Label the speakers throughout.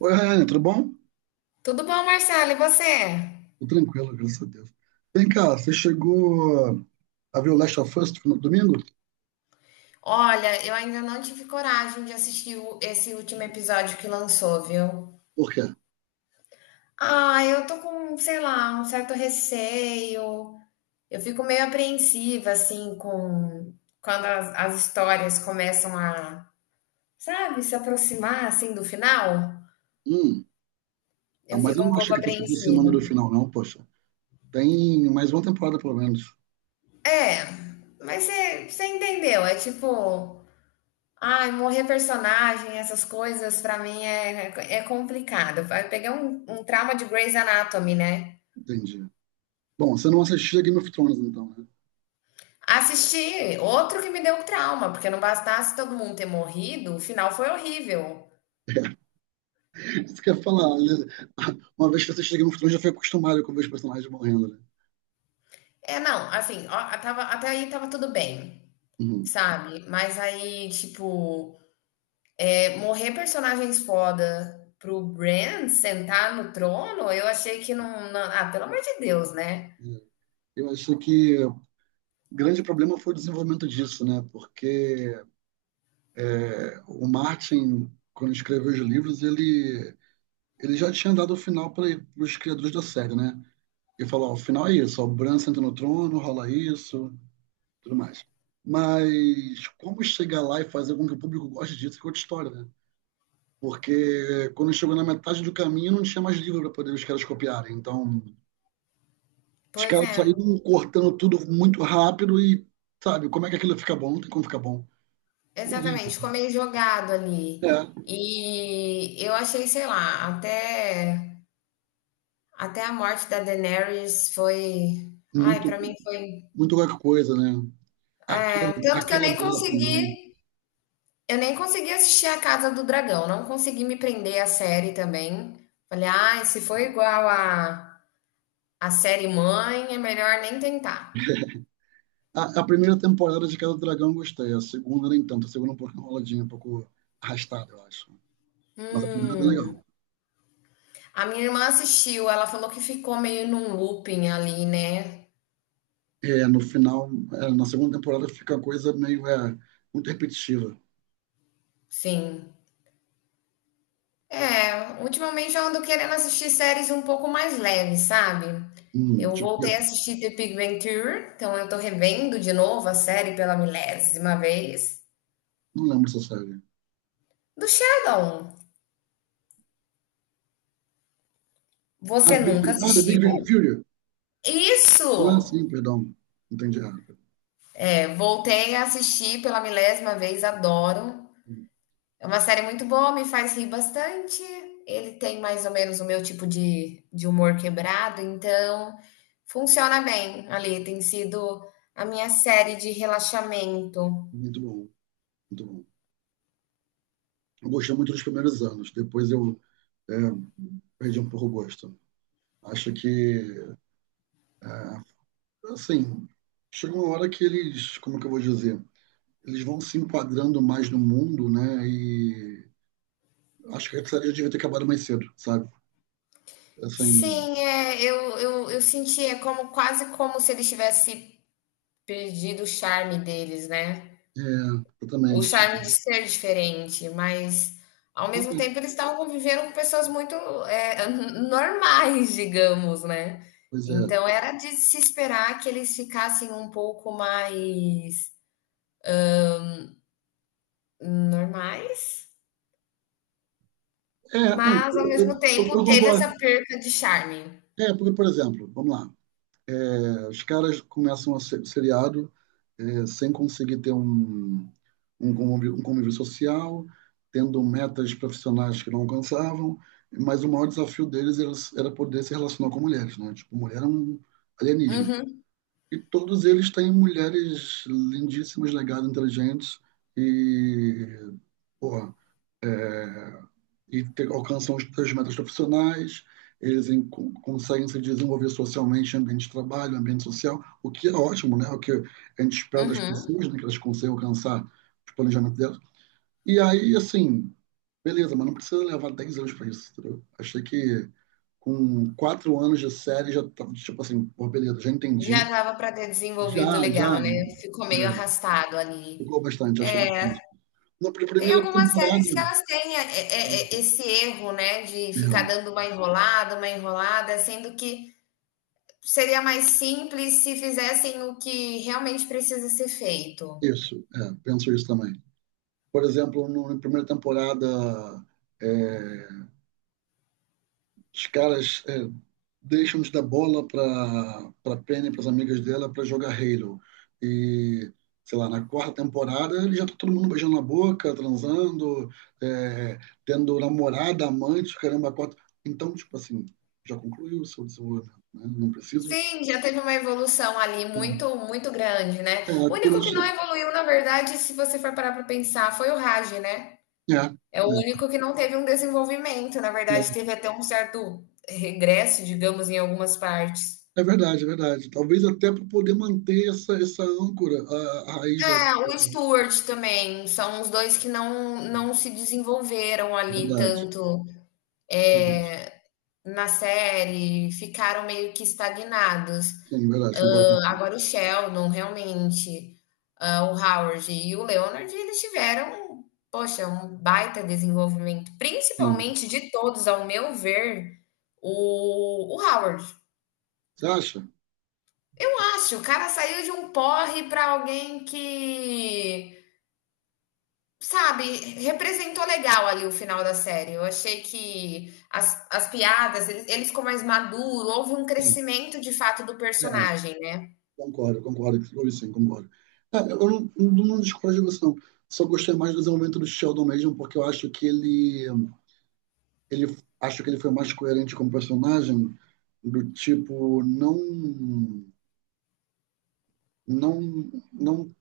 Speaker 1: Oi, Ryan, tudo bom?
Speaker 2: Tudo bom, Marcelo? E você?
Speaker 1: Tô tranquilo, graças a Deus. Vem cá, você chegou a ver o Last of Us no domingo?
Speaker 2: Olha, eu ainda não tive coragem de assistir esse último episódio que lançou, viu?
Speaker 1: Por quê?
Speaker 2: Ah, eu tô com, sei lá, um certo receio. Eu fico meio apreensiva, assim, com quando as histórias começam sabe, se aproximar, assim, do final.
Speaker 1: Hum, ah,
Speaker 2: Eu
Speaker 1: mas
Speaker 2: fico
Speaker 1: eu
Speaker 2: um
Speaker 1: não acho
Speaker 2: pouco
Speaker 1: que tá saindo semana
Speaker 2: apreensiva.
Speaker 1: do final, não, poxa. Tem mais uma temporada, pelo menos.
Speaker 2: É, mas você entendeu? É tipo. Ai, morrer personagem, essas coisas, pra mim é complicado. Eu peguei um trauma de Grey's Anatomy, né?
Speaker 1: Entendi. Bom, você não assistia Game of Thrones, então, né?
Speaker 2: Assisti outro que me deu um trauma, porque não bastasse todo mundo ter morrido, o final foi horrível.
Speaker 1: Isso quer falar, né? Uma vez que você assistiu Game of Thrones, já foi acostumado com ver os personagens morrendo, né?
Speaker 2: É, não, assim, ó, tava, até aí tava tudo bem,
Speaker 1: Uhum.
Speaker 2: sabe? Mas aí, tipo, morrer personagens foda pro Bran sentar no trono, eu achei que não, não. Ah, pelo amor de Deus, né?
Speaker 1: É, Eu acho que o grande problema foi o desenvolvimento disso, né? Porque o Martin, quando escreveu os livros, ele já tinha dado o final para os criadores da série, né? Ele falou, ó, o final é isso, ó, o Bran senta no trono, rola isso, tudo mais. Mas como chegar lá e fazer com que o público goste disso é outra história, né? Porque quando chegou na metade do caminho não tinha mais livro para poder os caras copiarem. Então, os
Speaker 2: Pois
Speaker 1: caras
Speaker 2: é.
Speaker 1: saíram cortando tudo muito rápido e, sabe, como é que aquilo fica bom? Não tem como ficar bom. Horrível.
Speaker 2: Exatamente, ficou meio jogado
Speaker 1: É,
Speaker 2: ali. E eu achei, sei lá, até a morte da Daenerys foi. Ai,
Speaker 1: muito,
Speaker 2: pra mim foi.
Speaker 1: muito qualquer coisa, né? Aquela,
Speaker 2: É, tanto que eu
Speaker 1: aquela
Speaker 2: nem
Speaker 1: dela também.
Speaker 2: consegui. Eu nem consegui assistir A Casa do Dragão, não consegui me prender à série também. Falei, ai, se for igual a série mãe, é melhor nem tentar.
Speaker 1: A primeira temporada de Casa do Dragão eu gostei, a segunda nem tanto, a segunda um pouco enroladinha, um pouco arrastada, eu acho. Mas a primeira é bem
Speaker 2: Hum.
Speaker 1: legal.
Speaker 2: A minha irmã assistiu, ela falou que ficou meio num looping ali, né?
Speaker 1: É, no final, é, na segunda temporada fica a coisa meio muito repetitiva.
Speaker 2: Sim. É, ultimamente eu ando querendo assistir séries um pouco mais leves, sabe? Eu
Speaker 1: Tipo,
Speaker 2: voltei a assistir The Big Bang Theory, então eu tô revendo de novo a série pela milésima vez.
Speaker 1: não lembro essa série.
Speaker 2: Do Sheldon, você nunca
Speaker 1: Ah, The Big Bang
Speaker 2: assistiu?
Speaker 1: Theory. Ah,
Speaker 2: Isso!
Speaker 1: sim, perdão. Entendi errado.
Speaker 2: É, voltei a assistir pela milésima vez, adoro.
Speaker 1: Hum,
Speaker 2: É uma série muito boa, me faz rir bastante. Ele tem mais ou menos o meu tipo de humor quebrado, então funciona bem ali. Tem sido a minha série de relaxamento.
Speaker 1: Muito bom, muito bom. Eu gostei muito dos primeiros anos. Depois eu é, perdi um pouco o gosto. Acho que, é, assim, chega uma hora que eles, como é que eu vou dizer? Eles vão se enquadrando mais no mundo, né? E acho que a série devia ter acabado mais cedo, sabe? Assim,
Speaker 2: Sim, é, eu sentia como quase como se ele tivesse perdido o charme deles, né?
Speaker 1: é,
Speaker 2: O
Speaker 1: exatamente.
Speaker 2: charme de
Speaker 1: Tipo,
Speaker 2: ser diferente, mas ao mesmo tempo eles estavam convivendo com pessoas muito, eh, normais, digamos, né.
Speaker 1: pois é.
Speaker 2: Então era de se esperar que eles ficassem um pouco mais normais,
Speaker 1: É, não,
Speaker 2: mas ao mesmo
Speaker 1: eu
Speaker 2: tempo teve
Speaker 1: concordo.
Speaker 2: essa perca de charme.
Speaker 1: É, porque, por exemplo, vamos lá, os caras começam a ser, o seriado sem conseguir ter um, um convívio social, tendo metas profissionais que não alcançavam, mas o maior desafio deles era, era poder se relacionar com mulheres, né? Tipo, mulher é um alienígena.
Speaker 2: Uhum,
Speaker 1: E todos eles têm mulheres lindíssimas, legais, inteligentes e, porra, e te- alcançam os seus metas profissionais. Eles em- con- conseguem se desenvolver socialmente em ambiente de trabalho, ambiente social, o que é ótimo, né? O que a gente espera das
Speaker 2: uhum.
Speaker 1: pessoas, né? Que elas consigam alcançar os planejamentos delas. E aí, assim, beleza, mas não precisa levar 10 anos para isso, entendeu? Achei que com 4 anos de série já tava, tipo assim, pô, beleza, já
Speaker 2: Já
Speaker 1: entendi.
Speaker 2: dava para ter desenvolvido
Speaker 1: Já, já,
Speaker 2: legal, né, ficou
Speaker 1: né,
Speaker 2: meio arrastado ali.
Speaker 1: ficou bastante, achei bastante. Na pr-
Speaker 2: Tem
Speaker 1: primeira
Speaker 2: algumas séries que
Speaker 1: temporada,
Speaker 2: elas têm é,
Speaker 1: é,
Speaker 2: esse erro, né, de ficar dando uma enrolada, sendo que seria mais simples se fizessem o que realmente precisa ser feito.
Speaker 1: é, isso, é, penso isso também. Por exemplo, no- na primeira temporada, é, os caras deixam de dar bola para Penny, para as amigas dela, para jogar Halo. E, sei lá, na quarta temporada, ele já tá todo mundo beijando na boca, transando, é, tendo namorada, amante, caramba, quatro. Então, tipo assim, já concluiu o seu desenvolvimento, né? Não preciso.
Speaker 2: Sim, já teve uma evolução ali
Speaker 1: É,
Speaker 2: muito, muito grande, né?
Speaker 1: é,
Speaker 2: O único que não
Speaker 1: começou,
Speaker 2: evoluiu, na verdade, se você for parar para pensar, foi o Raj, né?
Speaker 1: É,
Speaker 2: É o
Speaker 1: é,
Speaker 2: único que não teve um desenvolvimento, na
Speaker 1: é,
Speaker 2: verdade, teve até um certo regresso, digamos, em algumas partes.
Speaker 1: é verdade, é verdade. Talvez até para poder manter essa, essa âncora, a raiz da
Speaker 2: É, o Stuart também. São os dois que não, não se desenvolveram
Speaker 1: É
Speaker 2: ali
Speaker 1: verdade.
Speaker 2: tanto
Speaker 1: É verdade.
Speaker 2: na série, ficaram meio que estagnados.
Speaker 1: Sim, é verdade, concordo contigo.
Speaker 2: Agora o Sheldon, realmente, ah, o Howard e o Leonard, eles tiveram, poxa, um baita desenvolvimento.
Speaker 1: Sim.
Speaker 2: Principalmente de todos, ao meu ver, o Howard.
Speaker 1: Você acha?
Speaker 2: Acho, o cara saiu de um porre para alguém que sabe, representou legal ali o final da série. Eu achei que as piadas, ele ficou mais maduro, houve um
Speaker 1: Sim.
Speaker 2: crescimento de fato do
Speaker 1: É,
Speaker 2: personagem, né?
Speaker 1: concordo, concordo. Ou sim, concordo. É, eu não, não, não discordo de você, não. Só gostei mais do desenvolvimento do Sheldon mesmo, porque eu acho que ele, ele acho que ele foi mais coerente como personagem, do tipo, não, não, não,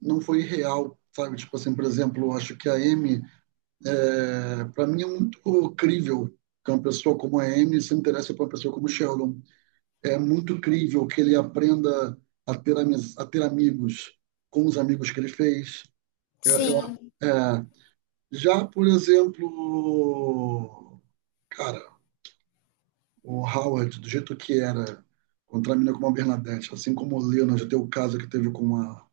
Speaker 1: não foi real, sabe? Tipo assim, por exemplo, eu acho que a Amy É, para mim é muito crível que uma pessoa como a Amy se interesse por uma pessoa como o Sheldon. É muito crível que ele aprenda a ter, amiz- a ter amigos com os amigos que ele fez. Eu- eu-
Speaker 2: Sim,
Speaker 1: é, já, por exemplo, cara, o Howard, do jeito que era, contra a menina como a Bernadette, assim como o Leonard, já teve o caso que teve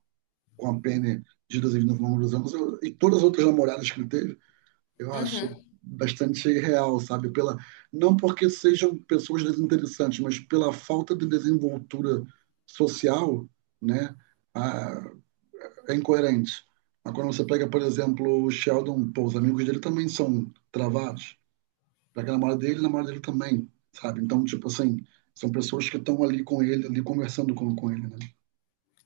Speaker 1: com a Penny de Deus ao longo dos anos, eu- e todas as outras namoradas que ele teve, eu acho
Speaker 2: uhum,
Speaker 1: bastante real, sabe? Pela, não porque sejam pessoas desinteressantes, mas pela falta de desenvoltura social, né? Ah, é incoerente. Mas quando você pega, por exemplo, o Sheldon, pô, os amigos dele também são travados. Pega a namorada dele também, sabe? Então, tipo assim, são pessoas que estão ali com ele, ali conversando com ele, né?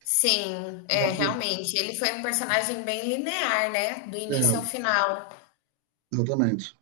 Speaker 2: sim, é, realmente. Ele foi um personagem bem linear, né? Do
Speaker 1: É,
Speaker 2: início ao
Speaker 1: é,
Speaker 2: final.
Speaker 1: exatamente.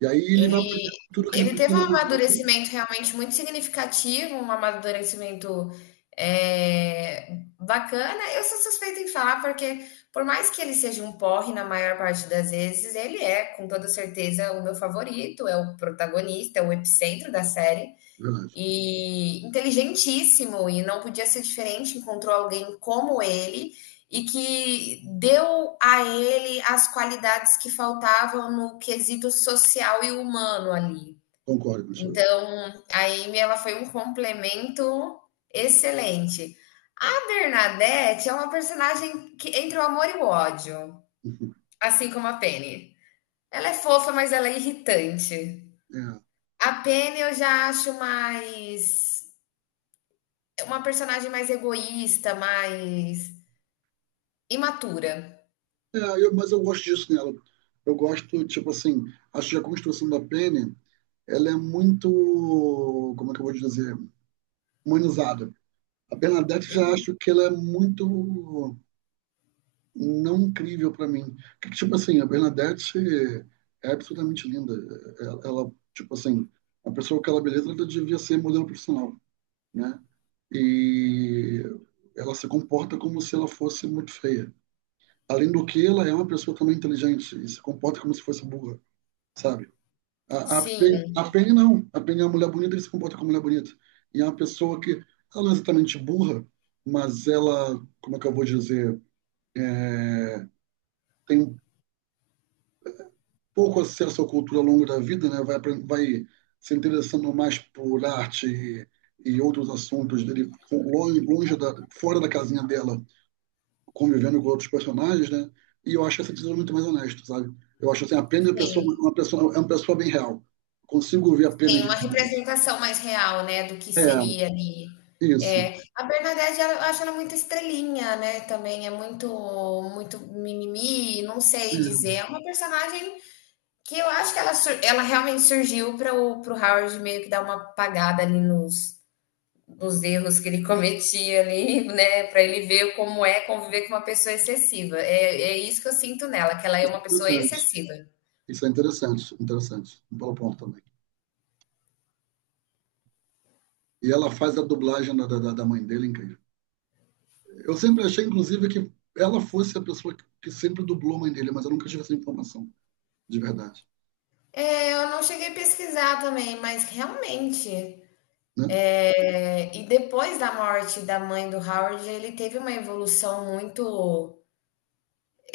Speaker 1: E aí ele vai
Speaker 2: Ele,
Speaker 1: aprender tudo o que ele
Speaker 2: ele teve um
Speaker 1: precisa na vida.
Speaker 2: amadurecimento realmente muito significativo, um amadurecimento bacana. Eu sou suspeita em falar, porque por mais que ele seja um porre na maior parte das vezes, ele é, com toda certeza, o meu favorito, é o protagonista, é o epicentro da série
Speaker 1: Verdade,
Speaker 2: e inteligentíssimo e não podia ser diferente, encontrou alguém como ele e que deu a ele as qualidades que faltavam no quesito social e humano ali.
Speaker 1: concordo com o senhor.
Speaker 2: Então, a Amy ela foi um complemento excelente. A Bernadette é uma personagem que entre o amor e o ódio, assim como a Penny. Ela é fofa, mas ela é irritante.
Speaker 1: É.
Speaker 2: A Penny eu já acho mais uma personagem mais egoísta, mais imatura.
Speaker 1: É, eu- mas eu gosto disso nela. Eu gosto, tipo assim, acho que a construção da Penny, ela é muito, como é que eu vou dizer, humanizada. A Bernadette já acho que ela é muito não incrível para mim. Que, tipo assim, a Bernadette é absolutamente linda. Ela, tipo assim, a pessoa com aquela beleza ela devia ser modelo profissional, né? E ela se comporta como se ela fosse muito feia. Além do que, ela é uma pessoa também inteligente e se comporta como se fosse burra. Sabe? Penny,
Speaker 2: Sim,
Speaker 1: a Penny não. A Penny é uma mulher bonita que se comporta como mulher bonita. E é uma pessoa que, ela não é exatamente burra, mas ela, como é que eu vou dizer, é, tem um pouco acesso à cultura ao longo da vida, né? Vai, apren- vai se interessando mais por arte e outros assuntos dele, longe, longe da, fora da casinha dela, convivendo com outros personagens, né? E eu acho essa decisão muito mais honesta, sabe? Eu acho assim, a Penny é
Speaker 2: sim,
Speaker 1: uma pessoa, é uma pessoa bem real. Consigo ver a Penny
Speaker 2: sim,
Speaker 1: de
Speaker 2: uma
Speaker 1: verdade.
Speaker 2: representação mais real, né, do que
Speaker 1: É,
Speaker 2: seria ali.
Speaker 1: isso.
Speaker 2: É, a Bernadette, ela- eu acho ela muito estrelinha, né, também é muito muito mimimi, não sei
Speaker 1: É,
Speaker 2: dizer. É uma personagem que eu acho que ela, sur- ela realmente surgiu para o pro Howard meio que dar uma apagada ali nos dos erros que ele cometia ali, né, para ele ver como é conviver com uma pessoa excessiva. É, é isso que eu sinto nela, que ela é
Speaker 1: isso é
Speaker 2: uma pessoa
Speaker 1: interessante.
Speaker 2: excessiva.
Speaker 1: Isso é interessante, interessante. Um bom ponto também. E ela faz a dublagem da, da, da mãe dele incrível. Eu sempre achei, inclusive, que ela fosse a pessoa que sempre dublou a mãe dele, mas eu nunca tive essa informação, de verdade.
Speaker 2: É, eu não cheguei a pesquisar também, mas realmente.
Speaker 1: Né?
Speaker 2: É, e depois da morte da mãe do Howard, ele teve uma evolução muito.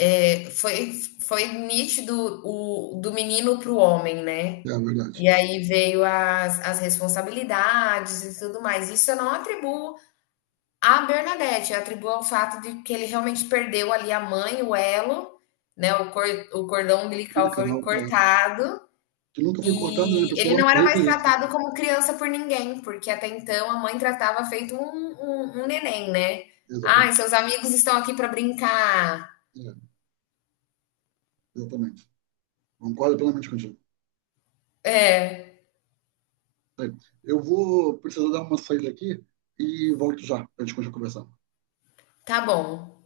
Speaker 2: é, foi, foi nítido o, do menino para o homem, né?
Speaker 1: É a verdade.
Speaker 2: E aí veio as responsabilidades e tudo mais. Isso eu não atribuo. A Bernadette atribui ao fato de que ele realmente perdeu ali a mãe, o elo, né? O, cor, o cordão umbilical foi
Speaker 1: Legal, é.
Speaker 2: cortado
Speaker 1: Que nunca foi cortado, né? A
Speaker 2: e ele
Speaker 1: pessoa ela
Speaker 2: não era
Speaker 1: morreu com
Speaker 2: mais
Speaker 1: isso.
Speaker 2: tratado
Speaker 1: Né?
Speaker 2: como criança por ninguém, porque até então a mãe tratava feito um neném, né? Ai,
Speaker 1: Exatamente.
Speaker 2: seus amigos estão aqui para brincar.
Speaker 1: É, exatamente. Concordo plenamente contigo.
Speaker 2: É,
Speaker 1: Bem, eu vou precisar dar uma saída aqui e volto já para a gente continuar conversando.
Speaker 2: tá bom.